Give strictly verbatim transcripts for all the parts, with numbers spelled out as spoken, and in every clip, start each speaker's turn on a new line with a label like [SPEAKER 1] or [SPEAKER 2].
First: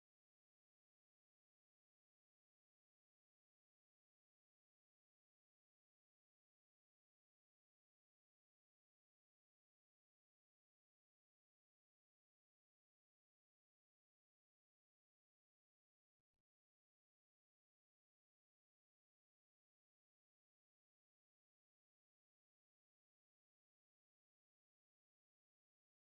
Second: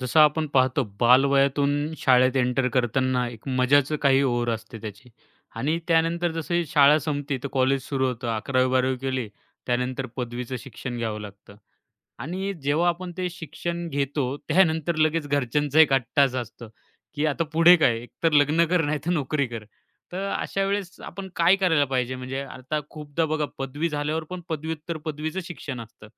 [SPEAKER 1] जसं आपण पाहतो बालवयातून शाळेत एंटर करताना एक मजाच काही ओर असते त्याची. आणि त्यानंतर जसं शाळा संपते तर कॉलेज सुरू होतं. अकरावी-बारावी केली. त्यानंतर पदवीचं शिक्षण घ्यावं लागतं. आणि जेव्हा आपण ते शिक्षण घेतो त्यानंतर लगेच घरच्यांचा एक अट्टास असतो, की आता पुढे काय? एकतर लग्न कर नाहीतर नोकरी कर. तर अशा वेळेस आपण काय करायला पाहिजे? म्हणजे आता खूपदा बघा पदवी झाल्यावर पण पदव्युत्तर पदवीचं शिक्षण असतं.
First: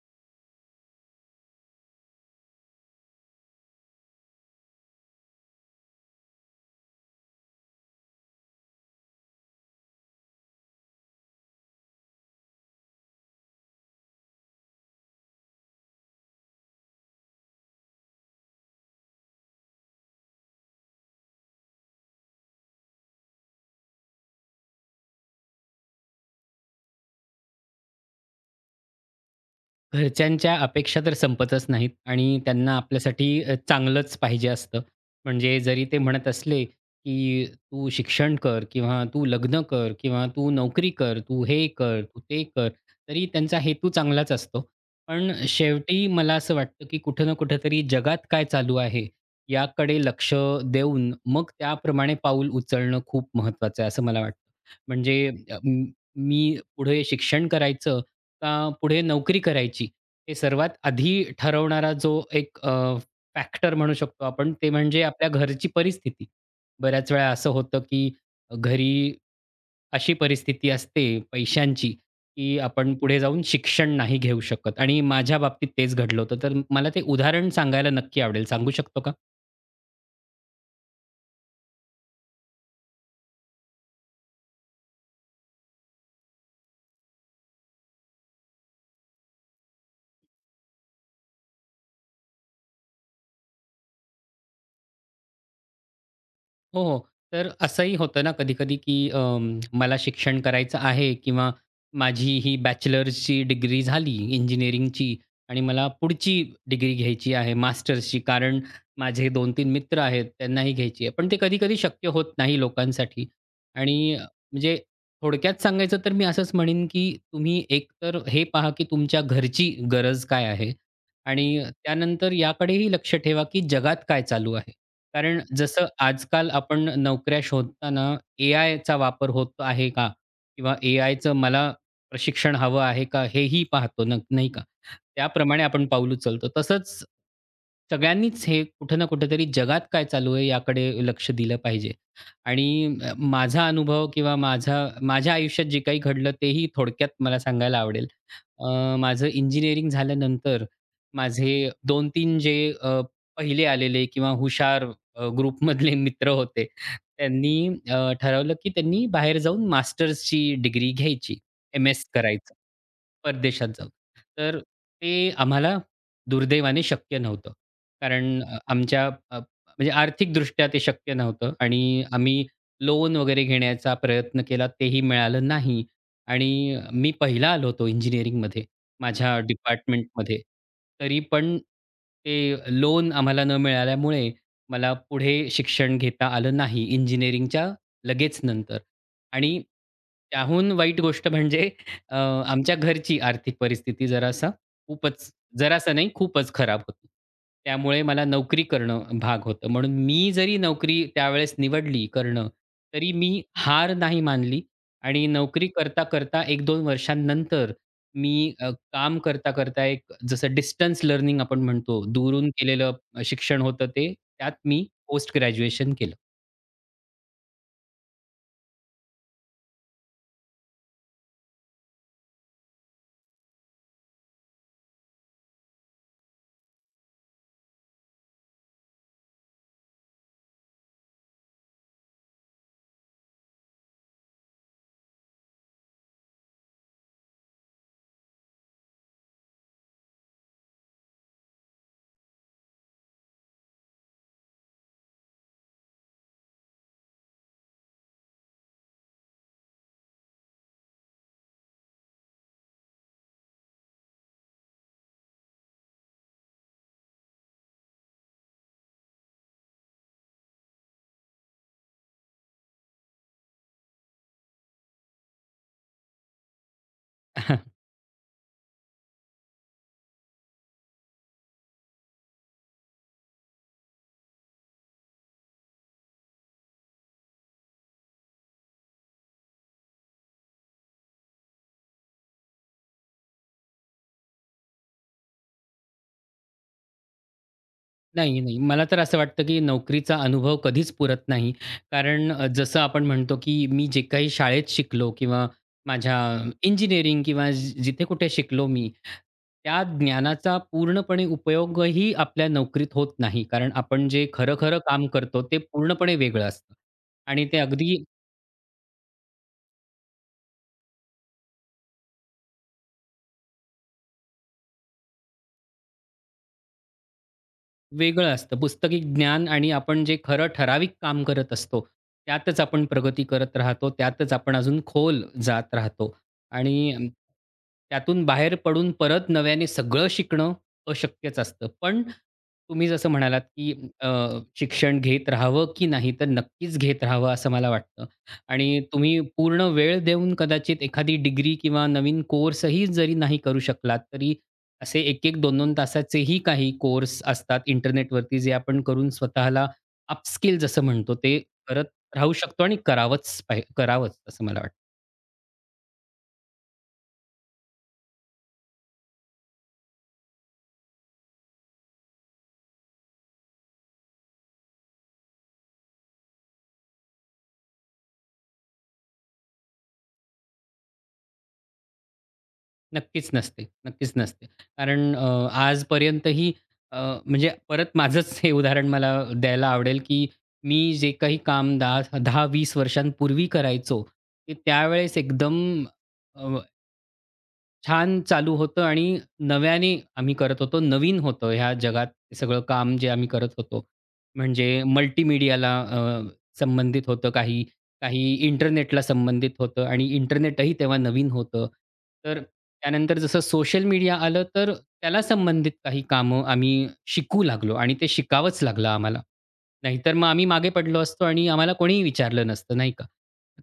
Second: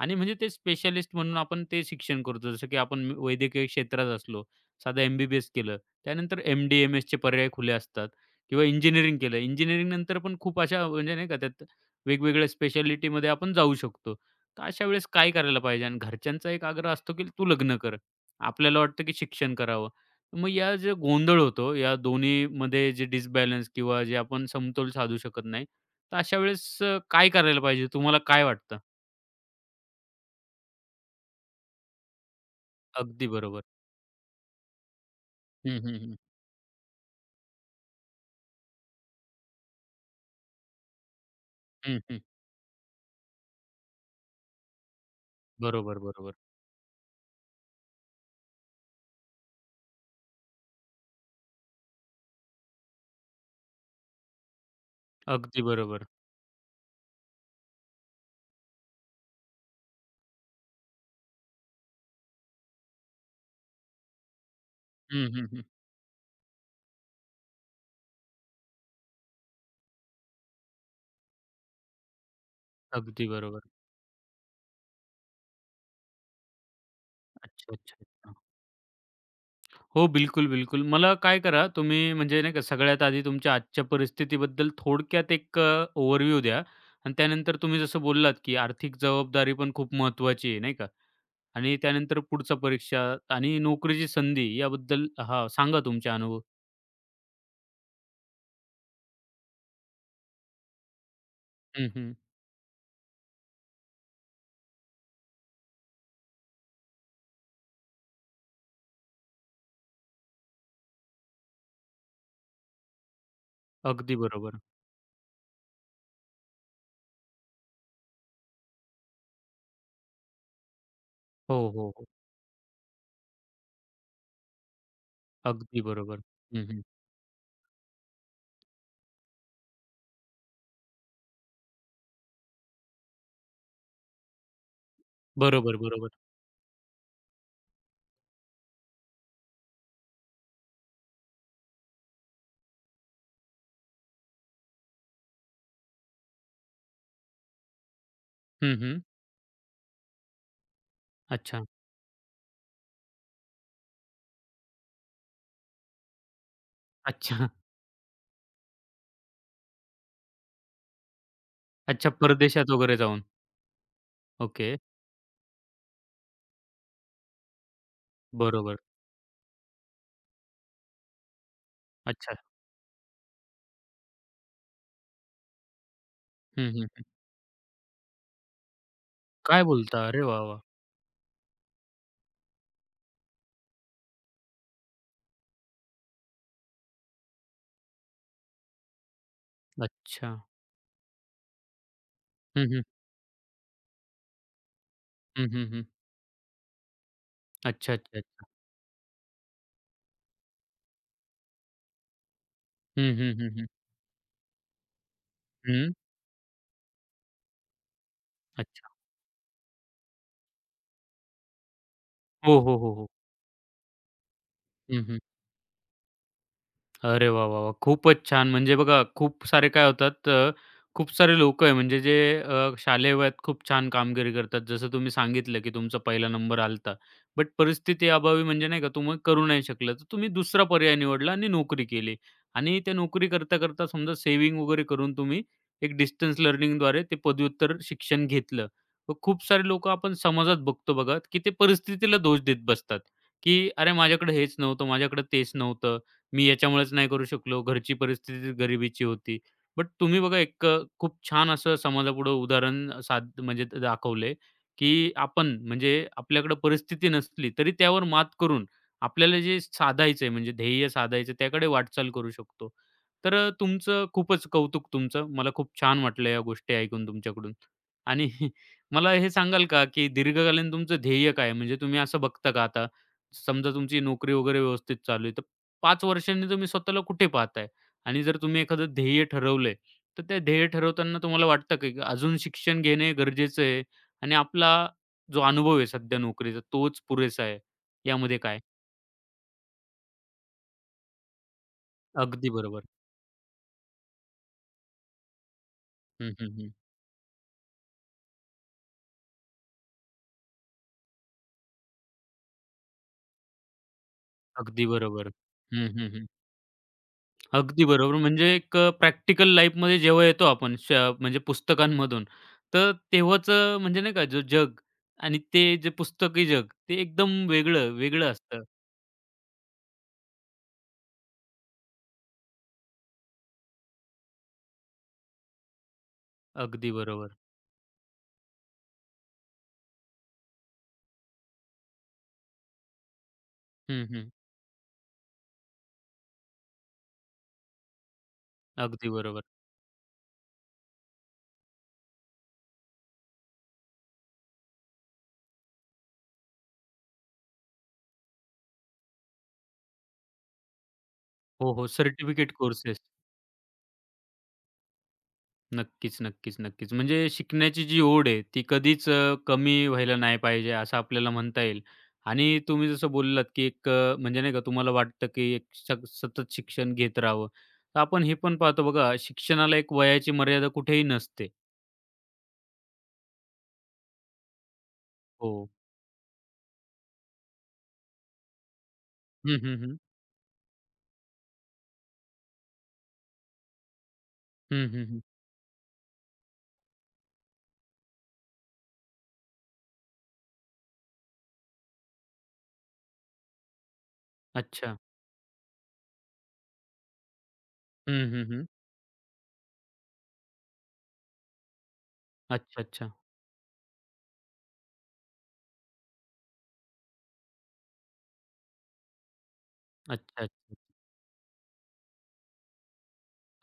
[SPEAKER 1] आणि म्हणजे ते स्पेशलिस्ट म्हणून आपण ते शिक्षण करतो. जसं की आपण वैद्यकीय क्षेत्रात असलो, साधं एम-बी-बी-एस केलं, त्यानंतर एम-डी, एम-एसचे पर्याय खुले असतात किंवा इंजिनिअरिंग केलं. इंजिनिअरिंग नंतर पण खूप अशा म्हणजे नाही का त्यात वेगवेगळ्या स्पेशालिटीमध्ये आपण जाऊ शकतो. तर अशा वेळेस काय करायला पाहिजे? आणि घरच्यांचा एक आग्रह असतो की तू लग्न कर. आपल्याला वाटतं की शिक्षण करावं. मग या जे गोंधळ होतो, या दोन्हीमध्ये जे डिसबॅलन्स किंवा जे आपण समतोल साधू शकत नाही, तर अशा वेळेस अ, काय करायला पाहिजे? तुम्हाला काय वाटतं?
[SPEAKER 2] घरच्यांच्या अपेक्षा तर संपतच नाहीत आणि त्यांना
[SPEAKER 1] अगदी
[SPEAKER 2] आपल्यासाठी अ,
[SPEAKER 1] बरोबर.
[SPEAKER 2] चांगलंच पाहिजे असतं. म्हणजे
[SPEAKER 1] हं,
[SPEAKER 2] जरी
[SPEAKER 1] हं,
[SPEAKER 2] ते
[SPEAKER 1] हं.
[SPEAKER 2] म्हणत असले, की "तू शिक्षण कर किंवा तू लग्न कर किंवा तू नोकरी कर, तू हे
[SPEAKER 1] हं,
[SPEAKER 2] कर,
[SPEAKER 1] हं.
[SPEAKER 2] तू ते कर." तरी त्यांचा हेतू चांगलाच असतो. पण
[SPEAKER 1] बरोबर,
[SPEAKER 2] शेवटी मला
[SPEAKER 1] बरोबर.
[SPEAKER 2] असं वाटतं, की कुठं ना कुठेतरी जगात काय चालू आहे याकडे लक्ष देऊन मग त्याप्रमाणे पाऊल उचलणं खूप महत्त्वाचं आहे, असं मला वाटतं. म्हणजे अ,
[SPEAKER 1] अगदी
[SPEAKER 2] म-
[SPEAKER 1] बरोबर.
[SPEAKER 2] मी पुढे शिक्षण करायचं का पुढे नोकरी करायची हे सर्वात आधी ठरवणारा जो एक फॅक्टर म्हणू शकतो आपण ते म्हणजे
[SPEAKER 1] हं,
[SPEAKER 2] आपल्या
[SPEAKER 1] हं, हं.
[SPEAKER 2] घरची परिस्थिती. बऱ्याच वेळा असं होतं की घरी अशी परिस्थिती असते पैशांची, की आपण पुढे
[SPEAKER 1] अगदी
[SPEAKER 2] जाऊन
[SPEAKER 1] बरोबर.
[SPEAKER 2] शिक्षण नाही घेऊ शकत आणि माझ्या बाबतीत तेच घडलं होतं. तर मला ते उदाहरण
[SPEAKER 1] अच्छा,
[SPEAKER 2] सांगायला
[SPEAKER 1] अच्छा,
[SPEAKER 2] नक्की
[SPEAKER 1] अच्छा.
[SPEAKER 2] आवडेल. सांगू शकतो का?
[SPEAKER 1] हो, बिलकुल, बिलकुल. मला काय करा तुम्ही म्हणजे नाही का सगळ्यात आधी तुमच्या आजच्या परिस्थितीबद्दल थोडक्यात एक अ, ओव्हरव्ह्यू द्या. आणि त्यानंतर तुम्ही जसं बोललात, की आर्थिक जबाबदारी पण खूप महत्त्वाची आहे, नाही का? आणि त्यानंतर पुढच्या परीक्षा आणि नोकरीची संधी याबद्दल हां, सांगा तुमचे अनुभव.
[SPEAKER 2] हो, हो. तर असंही होतं ना कधी-कधी, की अं, मला शिक्षण करायचं आहे किंवा
[SPEAKER 1] हं, हं.
[SPEAKER 2] माझी ही बॅचलर्सची डिग्री झाली इंजिनिअरिंगची आणि मला पुढची डिग्री घ्यायची आहे मास्टर्सची. कारण माझे दोन-तीन मित्र आहेत, त्यांनाही घ्यायची आहे. पण ते कधी-कधी शक्य होत नाही लोकांसाठी आणि
[SPEAKER 1] अगदी बरोबर.
[SPEAKER 2] म्हणजे थोडक्यात सांगायचं तर मी असंच म्हणेन, की तुम्ही एकतर हे पहा, की तुमच्या घरची गरज काय आहे आणि
[SPEAKER 1] हो, हो, हो.
[SPEAKER 2] त्यानंतर याकडेही लक्ष ठेवा, की जगात काय चालू आहे. कारण
[SPEAKER 1] अगदी
[SPEAKER 2] जसं
[SPEAKER 1] बरोबर.
[SPEAKER 2] आजकाल
[SPEAKER 1] हं, हं.
[SPEAKER 2] आपण नोकऱ्या शोधताना एआयचा वापर होत आहे का? किंवा एआयचं मला प्रशिक्षण हवं आहे का? हेही पाहतो न नाही का? त्याप्रमाणे
[SPEAKER 1] बरोबर,
[SPEAKER 2] आपण
[SPEAKER 1] बरोबर.
[SPEAKER 2] पाऊल उचलतो. तसंच सगळ्यांनीच हे कुठं ना कुठेतरी जगात काय चालू आहे याकडे लक्ष दिलं पाहिजे. आणि अ, माझा अनुभव किंवा माझा माझ्या आयुष्यात जे काही घडलं तेही थोडक्यात मला सांगायला आवडेल.
[SPEAKER 1] हं,
[SPEAKER 2] अ,
[SPEAKER 1] हं.
[SPEAKER 2] माझं इंजिनिअरिंग झाल्यानंतर
[SPEAKER 1] अच्छा.
[SPEAKER 2] माझे दोन-तीन जे अ, पहिले आलेले किंवा हुशार अ, ग्रुपमधले मित्र होते.
[SPEAKER 1] अच्छा.
[SPEAKER 2] त्यांनी अ, ठरवलं की त्यांनी बाहेर जाऊन मास्टर्सची डिग्री घ्यायची. एम-एस
[SPEAKER 1] अच्छा,
[SPEAKER 2] करायचं.
[SPEAKER 1] परदेशात वगैरे जाऊन.
[SPEAKER 2] परदेशात जाऊ. तर
[SPEAKER 1] ओके,
[SPEAKER 2] ते आम्हाला दुर्दैवाने शक्य नव्हतं. कारण अ,
[SPEAKER 1] बरोबर.
[SPEAKER 2] आमच्या अ, म्हणजे आर्थिकदृष्ट्या ते शक्य नव्हतं आणि
[SPEAKER 1] अच्छा.
[SPEAKER 2] आम्ही लोन वगैरे घेण्याचा प्रयत्न केला तेही मिळालं नाही आणि
[SPEAKER 1] हं, हं, हं.
[SPEAKER 2] मी पहिला आलो होतो इंजिनिअरिंगमध्ये माझ्या
[SPEAKER 1] काय बोलता? अरे
[SPEAKER 2] डिपार्टमेंटमध्ये.
[SPEAKER 1] वाह, वाह!
[SPEAKER 2] तरी पण ते लोन आम्हाला न मिळाल्यामुळे मला पुढे शिक्षण घेता आलं नाही इंजिनिअरिंगच्या लगेच नंतर आणि
[SPEAKER 1] अच्छा.
[SPEAKER 2] त्याहून वाईट गोष्ट म्हणजे अ,
[SPEAKER 1] हं,
[SPEAKER 2] आमच्या
[SPEAKER 1] हं.
[SPEAKER 2] घरची आर्थिक परिस्थिती जरासा खूपच
[SPEAKER 1] हं, हं, हं.
[SPEAKER 2] जरासा नाही, खूपच खराब होती.
[SPEAKER 1] अच्छा,
[SPEAKER 2] त्यामुळे
[SPEAKER 1] अच्छा,
[SPEAKER 2] मला
[SPEAKER 1] अच्छा.
[SPEAKER 2] नोकरी करणं भाग होतं. म्हणून मी जरी नोकरी त्यावेळेस निवडली करणं, तरी
[SPEAKER 1] हं, हं,
[SPEAKER 2] मी
[SPEAKER 1] हं, हं.
[SPEAKER 2] हार नाही मानली आणि नोकरी
[SPEAKER 1] हं.
[SPEAKER 2] करता-करता एक-दोन वर्षांनंतर मी अ,
[SPEAKER 1] अच्छा.
[SPEAKER 2] काम करता-करता एक जसं डिस्टन्स लर्निंग आपण म्हणतो, दुरून
[SPEAKER 1] हो, हो,
[SPEAKER 2] केलेलं
[SPEAKER 1] हो, हो.
[SPEAKER 2] शिक्षण होतं ते, त्यात मी
[SPEAKER 1] हं, हं.
[SPEAKER 2] पोस्ट ग्रॅज्युएशन केलं.
[SPEAKER 1] अरे वाह, वाह, वाह! खूपच छान. म्हणजे बघा, खूप सारे काय होतात, अ, खूप सारे लोकं आहे म्हणजे जे अ, शालेय वयात खूप छान कामगिरी करतात. जसं तुम्ही सांगितलं, की तुमचा पहिला नंबर आला. बट परिस्थिती अभावी म्हणजे नाही का, तुम्ही करू नाही शकला. तर तुम्ही दुसरा पर्याय निवडला आणि नोकरी केली. आणि त्या नोकरी करता-करता समजा सेव्हिंग वगैरे करून तुम्ही एक डिस्टन्स लर्निंगद्वारे ते पदव्युत्तर शिक्षण घेतलं. तर खूप सारे लोकं आपण समाजात बघतो बघा, की ते परिस्थितीला दोष देत बसतात, की "अरे, माझ्याकडे हेच नव्हतं, माझ्याकडे तेच नव्हतं." मी याच्यामुळेच नाही करू शकलो. घरची परिस्थिती गरिबीची होती. बट तुम्ही बघा एक अ, खूप छान असं समाजापुढं उदाहरण साद म्हणजे द- दाखवलंय, की आपण म्हणजे आपल्याकडे परिस्थिती नसली तरी त्यावर मात करून आपल्याला जे साधायचंय म्हणजे ध्येय साधायचं त्याकडे वाटचाल करू शकतो. तर अ, तुमचं खूपच कौतुक तुमचं. मला खूप छान वाटलं या गोष्टी ऐकून तुमच्याकडून. आणि मला हे सांगाल का, की दीर्घकालीन तुमचं ध्येय काय आहे? म्हणजे तुम्ही असं बघता का आता समजा तुमची नोकरी वगैरे व्यवस्थित चालू आहे. पाच वर्षांनी तुम्ही स्वतःला कुठे पाहताय? आणि जर तुम्ही एखादं ध्येय ठरवलंय, तर ते ध्येय ठरवताना तुम्हाला वाटतं का, की अजून शिक्षण घेणे गरजेचं आहे आणि आपला जो अनुभव आहे सध्या नोकरीचा तोच पुरेसा आहे. यामध्ये
[SPEAKER 2] नाही, नाही.
[SPEAKER 1] काय?
[SPEAKER 2] मला तर असं वाटतं, की नोकरीचा अनुभव कधीच पुरत नाही. कारण अ,
[SPEAKER 1] अगदी
[SPEAKER 2] जसं
[SPEAKER 1] बरोबर.
[SPEAKER 2] आपण म्हणतो, की मी जे काही शाळेत शिकलो किंवा माझ्या
[SPEAKER 1] हं, हं, हं.
[SPEAKER 2] इंजिनिअरिंग किंवा जि- जिथे कुठे शिकलो मी, त्या ज्ञानाचा पूर्णपणे उपयोगही आपल्या नोकरीत होत नाही. कारण आपण जे खरं-खरं
[SPEAKER 1] अगदी
[SPEAKER 2] काम
[SPEAKER 1] बरोबर.
[SPEAKER 2] करतो, ते
[SPEAKER 1] हं, हं,
[SPEAKER 2] पूर्णपणे
[SPEAKER 1] हं.
[SPEAKER 2] वेगळं असतं आणि ते
[SPEAKER 1] अगदी
[SPEAKER 2] अगदी
[SPEAKER 1] बरोबर. म्हणजे एक अ, प्रॅक्टिकल लाईफमध्ये जेव्हा येतो आपण श म्हणजे पुस्तकांमधून, तर तेव्हाचं म्हणजे नाही का जो जग आणि ते जे पुस्तकी जग ते एकदम वेगळं,
[SPEAKER 2] वेगळं
[SPEAKER 1] वेगळं
[SPEAKER 2] असतं.
[SPEAKER 1] असतं.
[SPEAKER 2] पुस्तकी ज्ञान आणि आपण जे खरं ठराविक काम करत असतो, त्यातच आपण प्रगती करत राहतो. त्यातच आपण अजून खोल जात राहतो
[SPEAKER 1] अगदी
[SPEAKER 2] आणि अ,
[SPEAKER 1] बरोबर.
[SPEAKER 2] त्यातून बाहेर पडून परत नव्याने सगळं शिकणं अशक्यच असतं. पण तुम्ही जसं म्हणालात, की
[SPEAKER 1] हं,
[SPEAKER 2] अ,
[SPEAKER 1] हं.
[SPEAKER 2] शिक्षण घेत राहावं की नाही? तर नक्कीच घेत राहावं असं मला वाटतं आणि
[SPEAKER 1] अगदी
[SPEAKER 2] तुम्ही
[SPEAKER 1] बरोबर.
[SPEAKER 2] पूर्ण वेळ देऊन कदाचित एखादी डिग्री किंवा नवीन कोर्सही जरी नाही करू शकलात, तरी असे एक एक, दोन-दोन तासाचेही काही कोर्स असतात इंटरनेटवरती जे आपण करून स्वतःला अपस्किल जसं म्हणतो ते
[SPEAKER 1] हो,
[SPEAKER 2] करत
[SPEAKER 1] हो.
[SPEAKER 2] राहू
[SPEAKER 1] सर्टिफिकेट
[SPEAKER 2] शकतो आणि
[SPEAKER 1] कोर्सेस.
[SPEAKER 2] करावंच पाहि करावंच असं मला वाटतं.
[SPEAKER 1] नक्कीच, नक्कीच, नक्कीच. म्हणजे शिकण्याची जी ओढ आहे, ती कधीच अ, कमी व्हायला नाही पाहिजे, असं आपल्याला म्हणता येईल. आणि तुम्ही जसं बोललात, की एक अ, म्हणजे नाही का तुम्हाला वाटतं, की एक सग सतत शिक्षण घेत राहावं. तर आपण हे पण पाहतो बघा, शिक्षणाला एक वयाची मर्यादा कुठेही नसते.
[SPEAKER 2] नक्कीच नसते, नक्कीच नसते. कारण अ,
[SPEAKER 1] हो.
[SPEAKER 2] आजपर्यंतही अ, म्हणजे परत माझंच हे उदाहरण मला
[SPEAKER 1] हं,
[SPEAKER 2] द्यायला
[SPEAKER 1] हं, हं.
[SPEAKER 2] आवडेल, की मी जे काही काम दहा दहा-वीस वर्षांपूर्वी करायचो, ते
[SPEAKER 1] हं, हं,
[SPEAKER 2] त्यावेळेस
[SPEAKER 1] हं.
[SPEAKER 2] एकदम अ, छान चालू होतं आणि नव्याने आम्ही करत होतो. नवीन होतं ह्या जगात हे सगळं काम जे आम्ही करत होतो. म्हणजे
[SPEAKER 1] अच्छा.
[SPEAKER 2] मल्टीमीडियाला अ, संबंधित होतं काही, काही
[SPEAKER 1] हं, हं, हं.
[SPEAKER 2] इंटरनेटला संबंधित होतं आणि इंटरनेटही तेव्हा नवीन होतं. तर
[SPEAKER 1] अच्छा, अच्छा.
[SPEAKER 2] त्यानंतर जसं सोशल मीडिया आलं, तर त्याला संबंधित काही कामं आम्ही शिकू लागलो आणि ते शिकावंच लागलं आम्हाला. नाहीतर मग
[SPEAKER 1] अच्छा,
[SPEAKER 2] आम्ही मागे
[SPEAKER 1] अच्छा.
[SPEAKER 2] पडलो असतो आणि आम्हाला कोणीही विचारलं नसतं, नाही का?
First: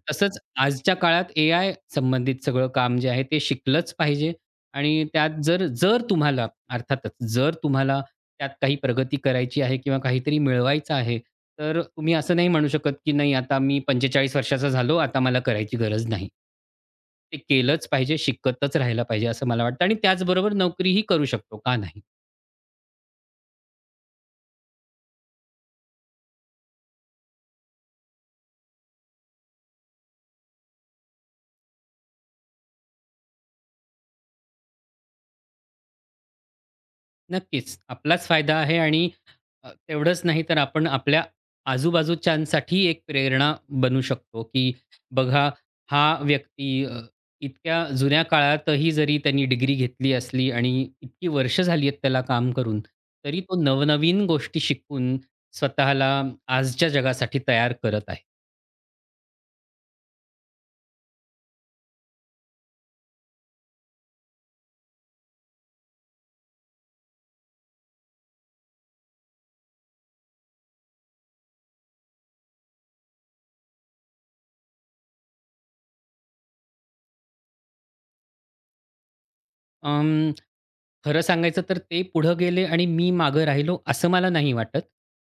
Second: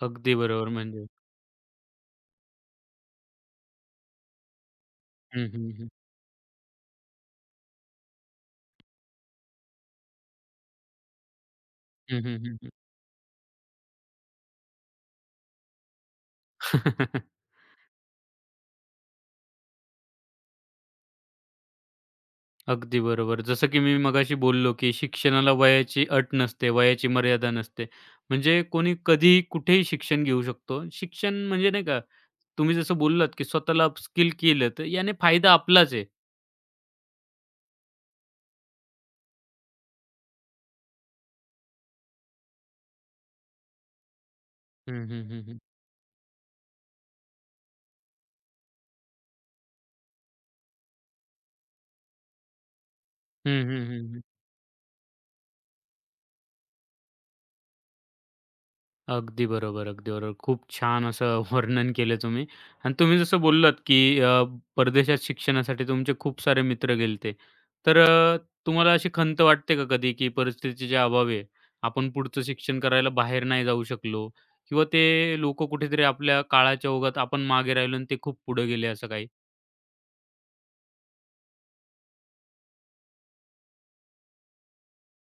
[SPEAKER 1] अगदी
[SPEAKER 2] तसंच
[SPEAKER 1] बरोबर
[SPEAKER 2] आजच्या
[SPEAKER 1] म्हणजे.
[SPEAKER 2] काळात एआय संबंधित सगळं काम जे आहे ते शिकलंच पाहिजे आणि त्यात
[SPEAKER 1] हं,
[SPEAKER 2] जर
[SPEAKER 1] हं, हं.
[SPEAKER 2] जर तुम्हाला अर्थातच जर तुम्हाला त्यात काही प्रगती करायची आहे किंवा काहीतरी मिळवायचं आहे, तर तुम्ही
[SPEAKER 1] हं,
[SPEAKER 2] असं नाही
[SPEAKER 1] हं,
[SPEAKER 2] म्हणू
[SPEAKER 1] हं,
[SPEAKER 2] शकत, की नाही आता मी पंचेचाळीस वर्षाचा झालो, आता मला करायची गरज नाही. ते केलंच पाहिजे, शिकतच राहायला पाहिजे असं मला वाटतं आणि त्याचबरोबर नोकरीही करू शकतो, का नाही?
[SPEAKER 1] अगदी बरोबर. जसं की मी मगाशी बोललो, की शिक्षणाला वयाची अट नसते, वयाची मर्यादा नसते. म्हणजे कोणी कधीही कुठेही शिक्षण घेऊ शकतो. शिक्षण म्हणजे नाही का, तुम्ही जसं बोललात, की स्वतःला स्किल केलं, तर याने फायदा आपलाच आहे.
[SPEAKER 2] नक्कीच. आपलाच फायदा आहे आणि अ, तेवढंच नाही तर आपण आपल्या आजूबाजूच्यांसाठी एक प्रेरणा बनू शकतो, की
[SPEAKER 1] हं, हं, हं,
[SPEAKER 2] बघा
[SPEAKER 1] हं.
[SPEAKER 2] हा व्यक्ती अ, इतक्या जुन्या काळातही जरी त्यांनी डिग्री घेतली असली आणि इतकी वर्ष झाली आहेत त्याला काम करून, तरी
[SPEAKER 1] हं,
[SPEAKER 2] तो
[SPEAKER 1] हं, हं, हं.
[SPEAKER 2] नवनवीन गोष्टी शिकून स्वतःला आजच्या जगासाठी तयार करत आहे.
[SPEAKER 1] अगदी बरोबर, अगदी बरोबर. खूप छान असं वर्णन केलं तुम्ही आणि तुम्ही जसं बोललात, की अ, परदेशात शिक्षणासाठी तुमचे खूप सारे मित्र गेलते. तर अ, तुम्हाला अशी खंत वाटते का कधी, की परिस्थितीच्या अभावी आपण पुढचं शिक्षण करायला बाहेर नाही जाऊ शकलो किंवा ते लोकं कुठेतरी आपल्या काळाच्या ओघात आपण मागे राहिलो आणि ते खूप पुढे गेले असं काही?
[SPEAKER 2] अं, खरं सांगायचं तर ते पुढं गेले आणि मी मागं राहिलो असं मला नाही वाटत.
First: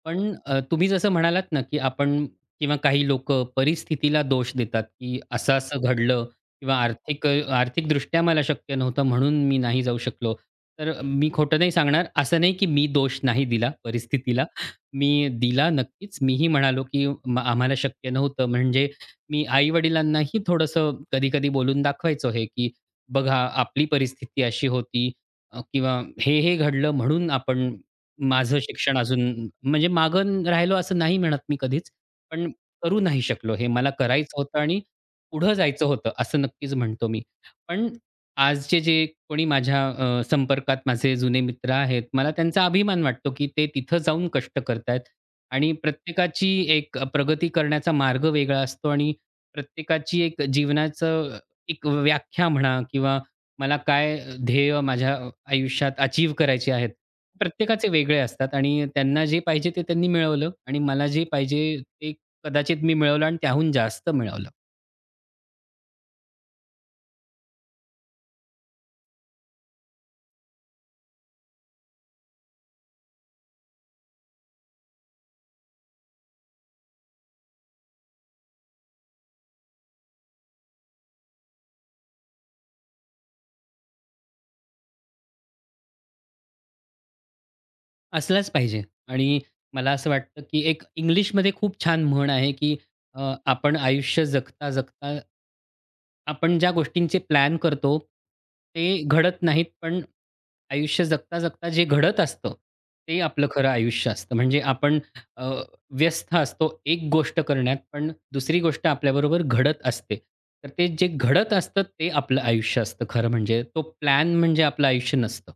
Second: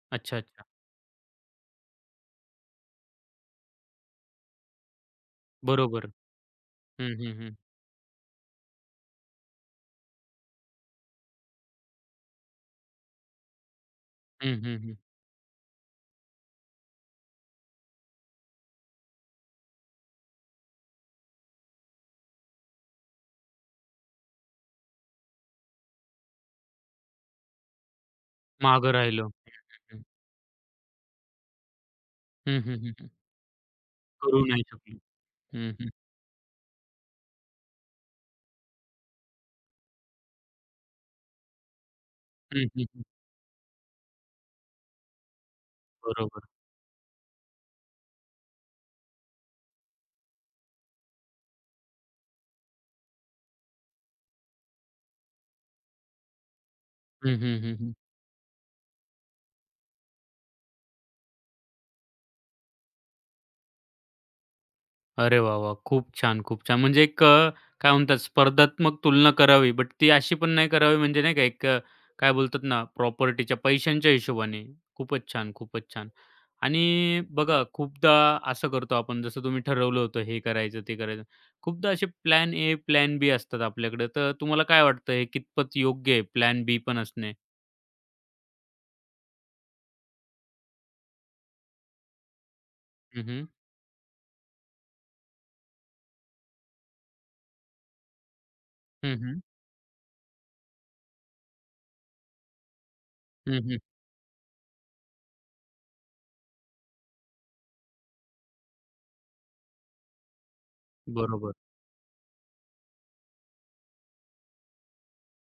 [SPEAKER 2] पण
[SPEAKER 1] अच्छा,
[SPEAKER 2] अ,
[SPEAKER 1] अच्छा.
[SPEAKER 2] तुम्ही जसं म्हणालात ना, की आपण किंवा काही लोक परिस्थितीला दोष देतात, की असं-असं
[SPEAKER 1] बरोबर.
[SPEAKER 2] घडलं किंवा
[SPEAKER 1] हं,
[SPEAKER 2] आर्थिक अ,
[SPEAKER 1] हं, हं.
[SPEAKER 2] आर्थिकदृष्ट्या मला शक्य नव्हतं म्हणून मी नाही जाऊ शकलो. तर मी खोटं नाही सांगणार. असं नाही की मी दोष नाही दिला परिस्थितीला.
[SPEAKER 1] हं, हं, हं.
[SPEAKER 2] मी दिला नक्कीच. मीही म्हणालो, की म आम्हाला शक्य नव्हतं म्हणजे मी आई-वडिलांनाही थोडंसं कधी-कधी बोलून दाखवायचो हे, की बघा, आपली परिस्थिती अशी होती अ, किंवा हे, हे घडलं म्हणून आपण माझं
[SPEAKER 1] मागं
[SPEAKER 2] शिक्षण अजून
[SPEAKER 1] राहिलो.
[SPEAKER 2] म्हणजे
[SPEAKER 1] हं.
[SPEAKER 2] मागं राहिलो असं नाही म्हणत मी कधीच. पण
[SPEAKER 1] हं, हं,
[SPEAKER 2] करू
[SPEAKER 1] हं,
[SPEAKER 2] नाही शकलो. हे मला करायचं
[SPEAKER 1] करू
[SPEAKER 2] होतं
[SPEAKER 1] नाही
[SPEAKER 2] आणि
[SPEAKER 1] शकलो.
[SPEAKER 2] पुढं
[SPEAKER 1] हं,
[SPEAKER 2] जायचं
[SPEAKER 1] हं.
[SPEAKER 2] होतं असं नक्कीच म्हणतो मी. पण आजचे जे कोणी माझ्या अ, संपर्कात माझे जुने मित्र आहेत, मला त्यांचा
[SPEAKER 1] हं, हं,
[SPEAKER 2] अभिमान
[SPEAKER 1] हं.
[SPEAKER 2] वाटतो, की ते तिथं जाऊन कष्ट करतायत आणि
[SPEAKER 1] बरोबर.
[SPEAKER 2] प्रत्येकाची एक प्रगती करण्याचा मार्ग वेगळा असतो आणि प्रत्येकाची एक जीवनाचं एक व्याख्या म्हणा किंवा मला काय ध्येय माझ्या आयुष्यात अचीव्ह करायचे आहेत.
[SPEAKER 1] हं, हं, हं,
[SPEAKER 2] प्रत्येकाचे
[SPEAKER 1] हं.
[SPEAKER 2] वेगळे असतात आणि त्यांना जे पाहिजे ते त्यांनी मिळवलं आणि मला जे पाहिजे ते कदाचित मी मिळवलं आणि त्याहून जास्त मिळवलं.
[SPEAKER 1] अरे वाह, वाह! खूप छान, खूप छान. म्हणजे एक अ, काय म्हणतात स्पर्धात्मक तुलना करावी, बट ती अशी पण नाही करावी म्हणजे नाही का एक अ, काय बोलतात ना प्रॉपर्टीच्या, पैशांच्या हिशोबाने. खूपच छान, खूपच छान. आणि बघा खूपदा असं करतो आपण जसं तुम्ही ठरवलं होतं हे करायचं, ते करायचं. खूपदा असे प्लॅन ए, प्लॅन बी असतात आपल्याकडे. तर तुम्हाला काय वाटतं हे कितपत योग्य आहे प्लॅन बी पण असणे?
[SPEAKER 2] असलाच पाहिजे आणि मला असं वाटतं, की एक इंग्लिशमध्ये खूप छान म्हण आहे, की
[SPEAKER 1] हं,
[SPEAKER 2] अ,
[SPEAKER 1] हं.
[SPEAKER 2] आपण आयुष्य जगता, जगता आपण ज्या गोष्टींचे प्लॅन करतो, ते
[SPEAKER 1] हं, हं.
[SPEAKER 2] घडत नाहीत. पण आयुष्य जगता, जगता जे घडत असतं, ते आपलं खरं
[SPEAKER 1] हं,
[SPEAKER 2] आयुष्य असतं. म्हणजे आपण अ, व्यस्त असतो एक गोष्ट करण्यात, पण दुसरी गोष्ट आपल्याबरोबर घडत असते. तर ते जे घडत
[SPEAKER 1] बरोबर.
[SPEAKER 2] असतं, ते आपलं आयुष्य असतं खरं म्हणजे. तो प्लॅन म्हणजे आपलं आयुष्य नसतं.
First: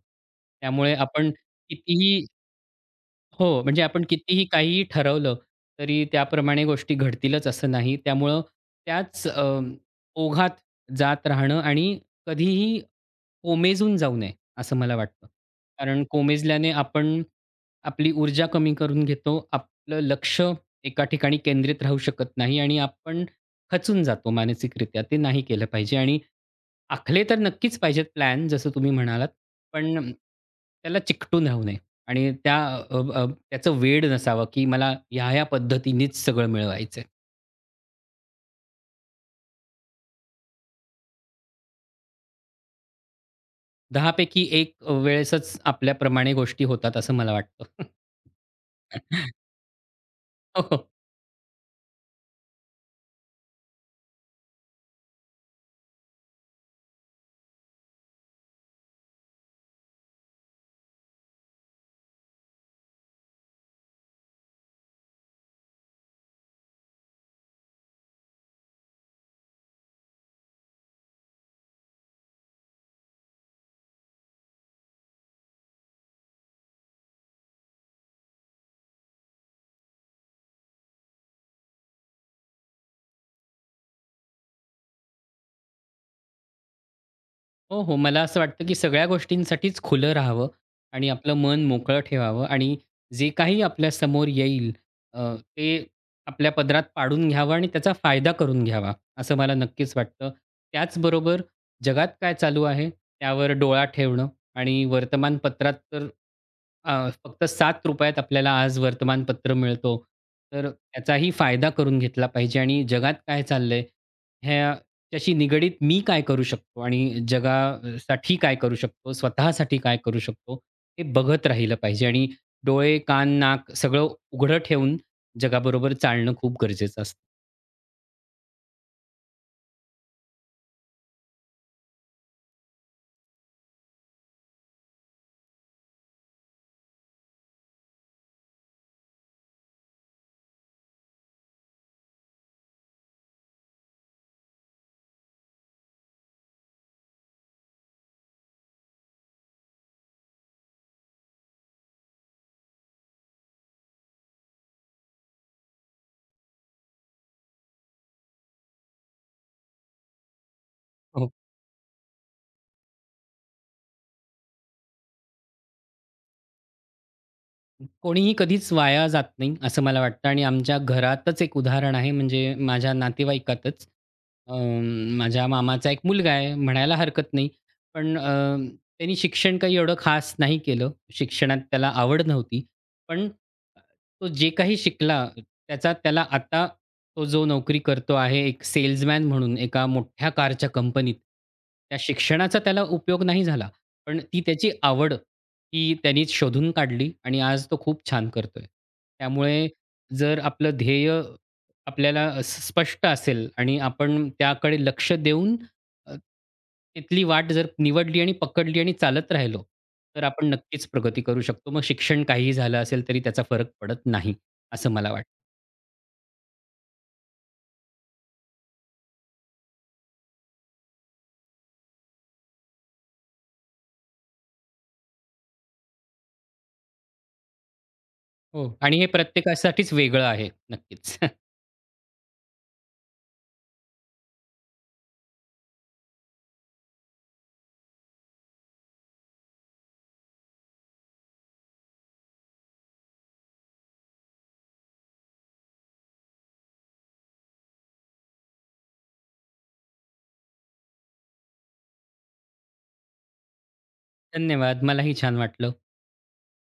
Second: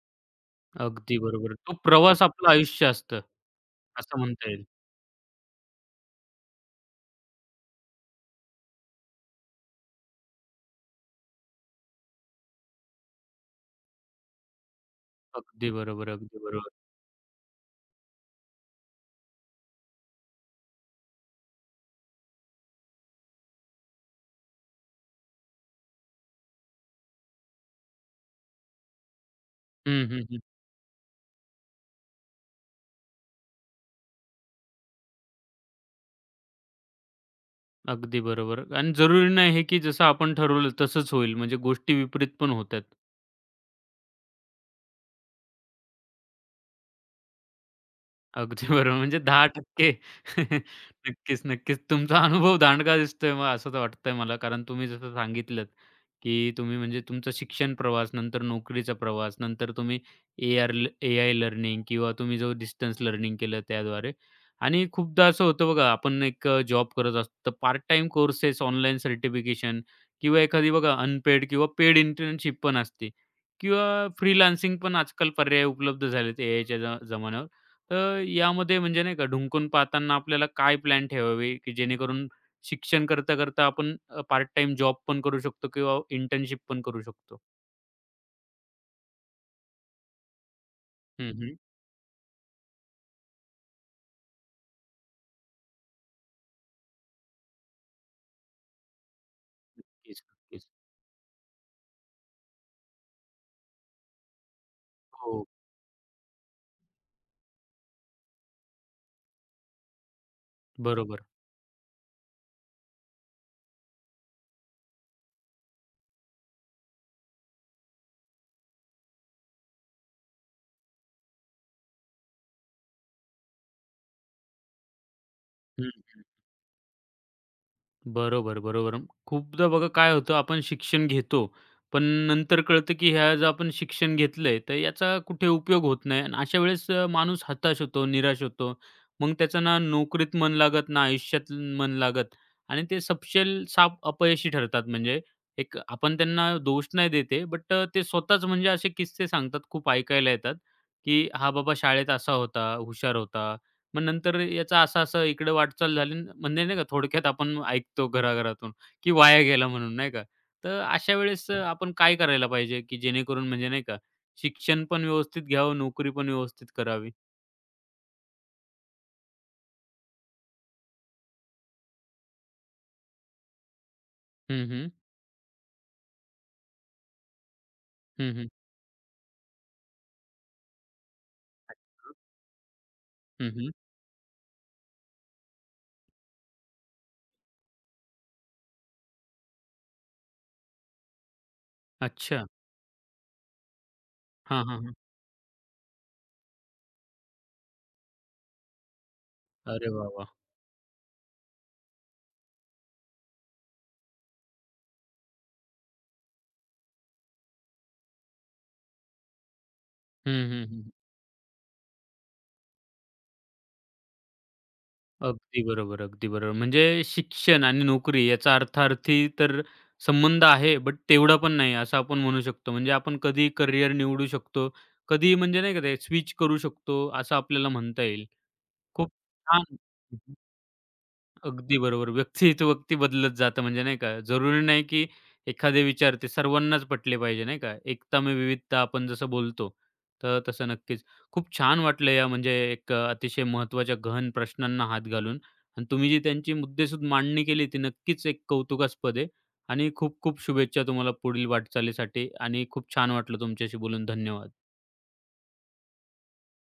[SPEAKER 2] त्यामुळे
[SPEAKER 1] अगदी
[SPEAKER 2] आपण
[SPEAKER 1] बरोबर. तो प्रवास
[SPEAKER 2] कितीही
[SPEAKER 1] आपलं आयुष्य असतं,
[SPEAKER 2] हो, म्हणजे आपण
[SPEAKER 1] असं
[SPEAKER 2] कितीही
[SPEAKER 1] म्हणता येईल.
[SPEAKER 2] काहीही ठरवलं, तरी त्याप्रमाणे गोष्टी घडतीलच असं नाही. त्यामुळं त्याच अ, ओघात जात राहणं आणि कधीही कोमेजून जाऊ नये, असं मला वाटतं.
[SPEAKER 1] अगदी
[SPEAKER 2] कारण
[SPEAKER 1] बरोबर, अगदी
[SPEAKER 2] कोमेजल्याने
[SPEAKER 1] बरोबर.
[SPEAKER 2] आपण आपली ऊर्जा कमी करून घेतो. आपलं लक्ष एका ठिकाणी केंद्रित राहू शकत नाही आणि आपण खचून जातो मानसिकरित्या. ते नाही केलं पाहिजे आणि आखले तर नक्कीच पाहिजेत प्लॅन जसं तुम्ही म्हणालात.
[SPEAKER 1] हं,
[SPEAKER 2] पण
[SPEAKER 1] हं, हं.
[SPEAKER 2] त्याला चिकटून राहू नये आणि त्या अ, अ, त्याचं वेड नसावं, की मला ह्या-ह्या पद्धतीनेच सगळं मिळवायचंय.
[SPEAKER 1] अगदी बरोबर आणि जरुरी नाही आहे, की जसं आपण ठरवलं तसंच होईल. म्हणजे गोष्टी विपरीत पण होतात.
[SPEAKER 2] दहा एक 1 वेळेसच आपल्याप्रमाणे गोष्टी होतात असं मला वाटतं.
[SPEAKER 1] अगदी बरोबर. म्हणजे दहा टक्के
[SPEAKER 2] हो.
[SPEAKER 1] नक्कीच, नक्कीच. तुमचा अनुभव दांडगा दिसतोय मग असं तर वाटतंय मला. कारण तुम्ही जसं सांगितलंत, की तुम्ही म्हणजे तुमचा शिक्षण प्रवास, नंतर नोकरीचा प्रवास, नंतर तुम्ही एआर एआय लर्निंग किंवा तुम्ही जो डिस्टन्स लर्निंग केलं त्याद्वारे. आणि खूपदा असं होतं बघा, आपण एक अ, जॉब करत असतो तर part time courses, online certification किंवा एखादी बघा अनपेड किंवा पेड इंटर्नशिप पण असते किंवा फ्रीलान्सिंग पण आजकाल पर्याय उपलब्ध झालेत एआयच्या ज तर यामध्ये म्हणजे नाही का ढुंकून पाहताना आपल्याला काय प्लॅन ठेवावे, की जेणेकरून शिक्षण करता-करता आपण पार्ट टाइम जॉब पण करू शकतो किंवा इंटर्नशिप पण करू शकतो?
[SPEAKER 2] हो, हो. मला असं वाटतं, की सगळ्या गोष्टींसाठीच खुलं राहावं आणि
[SPEAKER 1] हं,
[SPEAKER 2] आपलं
[SPEAKER 1] हं.
[SPEAKER 2] मन मोकळं ठेवावं आणि जे काही आपल्यासमोर येईल अ, ते आपल्या पदरात पाडून घ्यावं आणि त्याचा फायदा करून घ्यावा, असं मला नक्कीच
[SPEAKER 1] नक्कीच,
[SPEAKER 2] वाटतं.
[SPEAKER 1] नक्कीच.
[SPEAKER 2] त्याचबरोबर जगात काय चालू आहे, त्यावर डोळा ठेवणं आणि
[SPEAKER 1] हो.
[SPEAKER 2] वर्तमानपत्रात तर अ, फक्त ₹सात रुपये आपल्याला आज वर्तमानपत्र मिळतो. तर
[SPEAKER 1] बरोबर.
[SPEAKER 2] त्याचाही फायदा करून घेतला पाहिजे आणि जगात काय चाललंय ह्याच्याशी निगडीत मी काय करू शकतो आणि जगासाठी काय करू शकतो, स्वतःसाठी काय करू शकतो, हे बघत राहिलं पाहिजे आणि डोळे, कान, नाक सगळं उघडं ठेवून जगाबरोबर चालणं खूप गरजेचं असतं.
[SPEAKER 1] बरोबर, बरोबर. खूपदा बघा काय होतं आपण शिक्षण घेतो, पण नंतर कळतं की हे आज आपण शिक्षण घेतलंय, तर याचा कुठे उपयोग होत नाही आणि अशा वेळेस अ, माणूस हताश होतो, निराश होतो. मग त्याचं ना नोकरीत मन लागत, ना आयुष्यात मन लागत आणि ते सपशेल साप अपयशी ठरतात. म्हणजे एक आपण त्यांना दोष नाही देत बट ते स्वतःच म्हणजे असे किस्से सांगतात, खूप ऐकायला येतात, की हा बाबा शाळेत असा होता, हुशार होता. मग नंतर याचा असा-असा इकडे वाटचाल झाली न म्हणजे नाही का थोडक्यात आपण ऐकतो घराघरातून, की वाया गेला म्हणून नाही का. तर अशा वेळेस अ, आपण काय करायला पाहिजे, की जेणेकरून म्हणजे नाही का शिक्षण पण व्यवस्थित घ्यावं, नोकरी पण व्यवस्थित करावी?
[SPEAKER 2] कोणीही कधीच वाया जात नाही, असं मला वाटतं आणि आमच्या घरातच एक उदाहरण आहे म्हणजे माझ्या नातेवाईकातच. अ,
[SPEAKER 1] हं, हं.
[SPEAKER 2] माझ्या मामाचा एक मुलगा आहे म्हणायला हरकत नाही. पण अ,
[SPEAKER 1] हं, हं.
[SPEAKER 2] त्यांनी शिक्षण काही एवढं खास नाही केलं. शिक्षणात त्याला आवड नव्हती. पण
[SPEAKER 1] हं, हं.
[SPEAKER 2] तो जे काही शिकला त्याचा त्याला आता तो जो नोकरी करतो आहे एक सेल्समॅन म्हणून एका मोठ्या कारच्या कंपनीत, त्या
[SPEAKER 1] अच्छा.
[SPEAKER 2] शिक्षणाचा त्याला उपयोग नाही झाला. पण ती
[SPEAKER 1] हां,
[SPEAKER 2] त्याची
[SPEAKER 1] हां, हां.
[SPEAKER 2] आवड, ती त्यानीच शोधून काढली आणि आज तो खूप छान करतोय. त्यामुळे
[SPEAKER 1] अरे वाह, वाह!
[SPEAKER 2] जर आपलं ध्येय आपल्याला स स्पष्ट असेल आणि आपण त्याकडे लक्ष देऊन अ, तिथली वाट जर निवडली आणि पकडली आणि चालत राहिलो, तर आपण
[SPEAKER 1] हं, हं,
[SPEAKER 2] नक्कीच
[SPEAKER 1] हं.
[SPEAKER 2] प्रगती करू शकतो. मग शिक्षण काहीही झालं असेल तरी त्याचा फरक पडत नाही, असं मला वाटतं.
[SPEAKER 1] अगदी बरोबर, अगदी बरोबर. म्हणजे शिक्षण आणि नोकरी याचा अर्थार्थी तर संबंध आहे, बट तेवढा पण नाही असं आपण म्हणू शकतो. म्हणजे आपण कधीही करियर निवडू शकतो, कधीही म्हणजे नाही का ते स्विच करू शकतो असं आपल्याला म्हणता येईल.
[SPEAKER 2] हो. आणि हे
[SPEAKER 1] खूप छान.
[SPEAKER 2] प्रत्येकासाठीच वेगळं आहे. नक्कीच.
[SPEAKER 1] अगदी बरोबर. व्यक्ती तो व्यक्ती बदलत जातं म्हणजे नाही का, जरुरी नाही की एखादे विचार ते सर्वांनाच पटले पाहिजे नाही का. एकता में विविधता आपण जसं बोलतो, तर तसं नक्कीच. खूप छान वाटलं या म्हणजे एक अ, अतिशय महत्त्वाच्या गहन प्रश्नांना हात घालून आणि तुम्ही जी त्यांची मुद्देसूद मांडणी केली ती नक्कीच एक कौतुकास्पद आहे आणि खूप खूप शुभेच्छा तुम्हाला पुढील वाटचालीसाठी आणि खूप छान वाटलं तुमच्याशी बोलून. धन्यवाद.
[SPEAKER 2] धन्यवाद. मलाही छान वाटलं.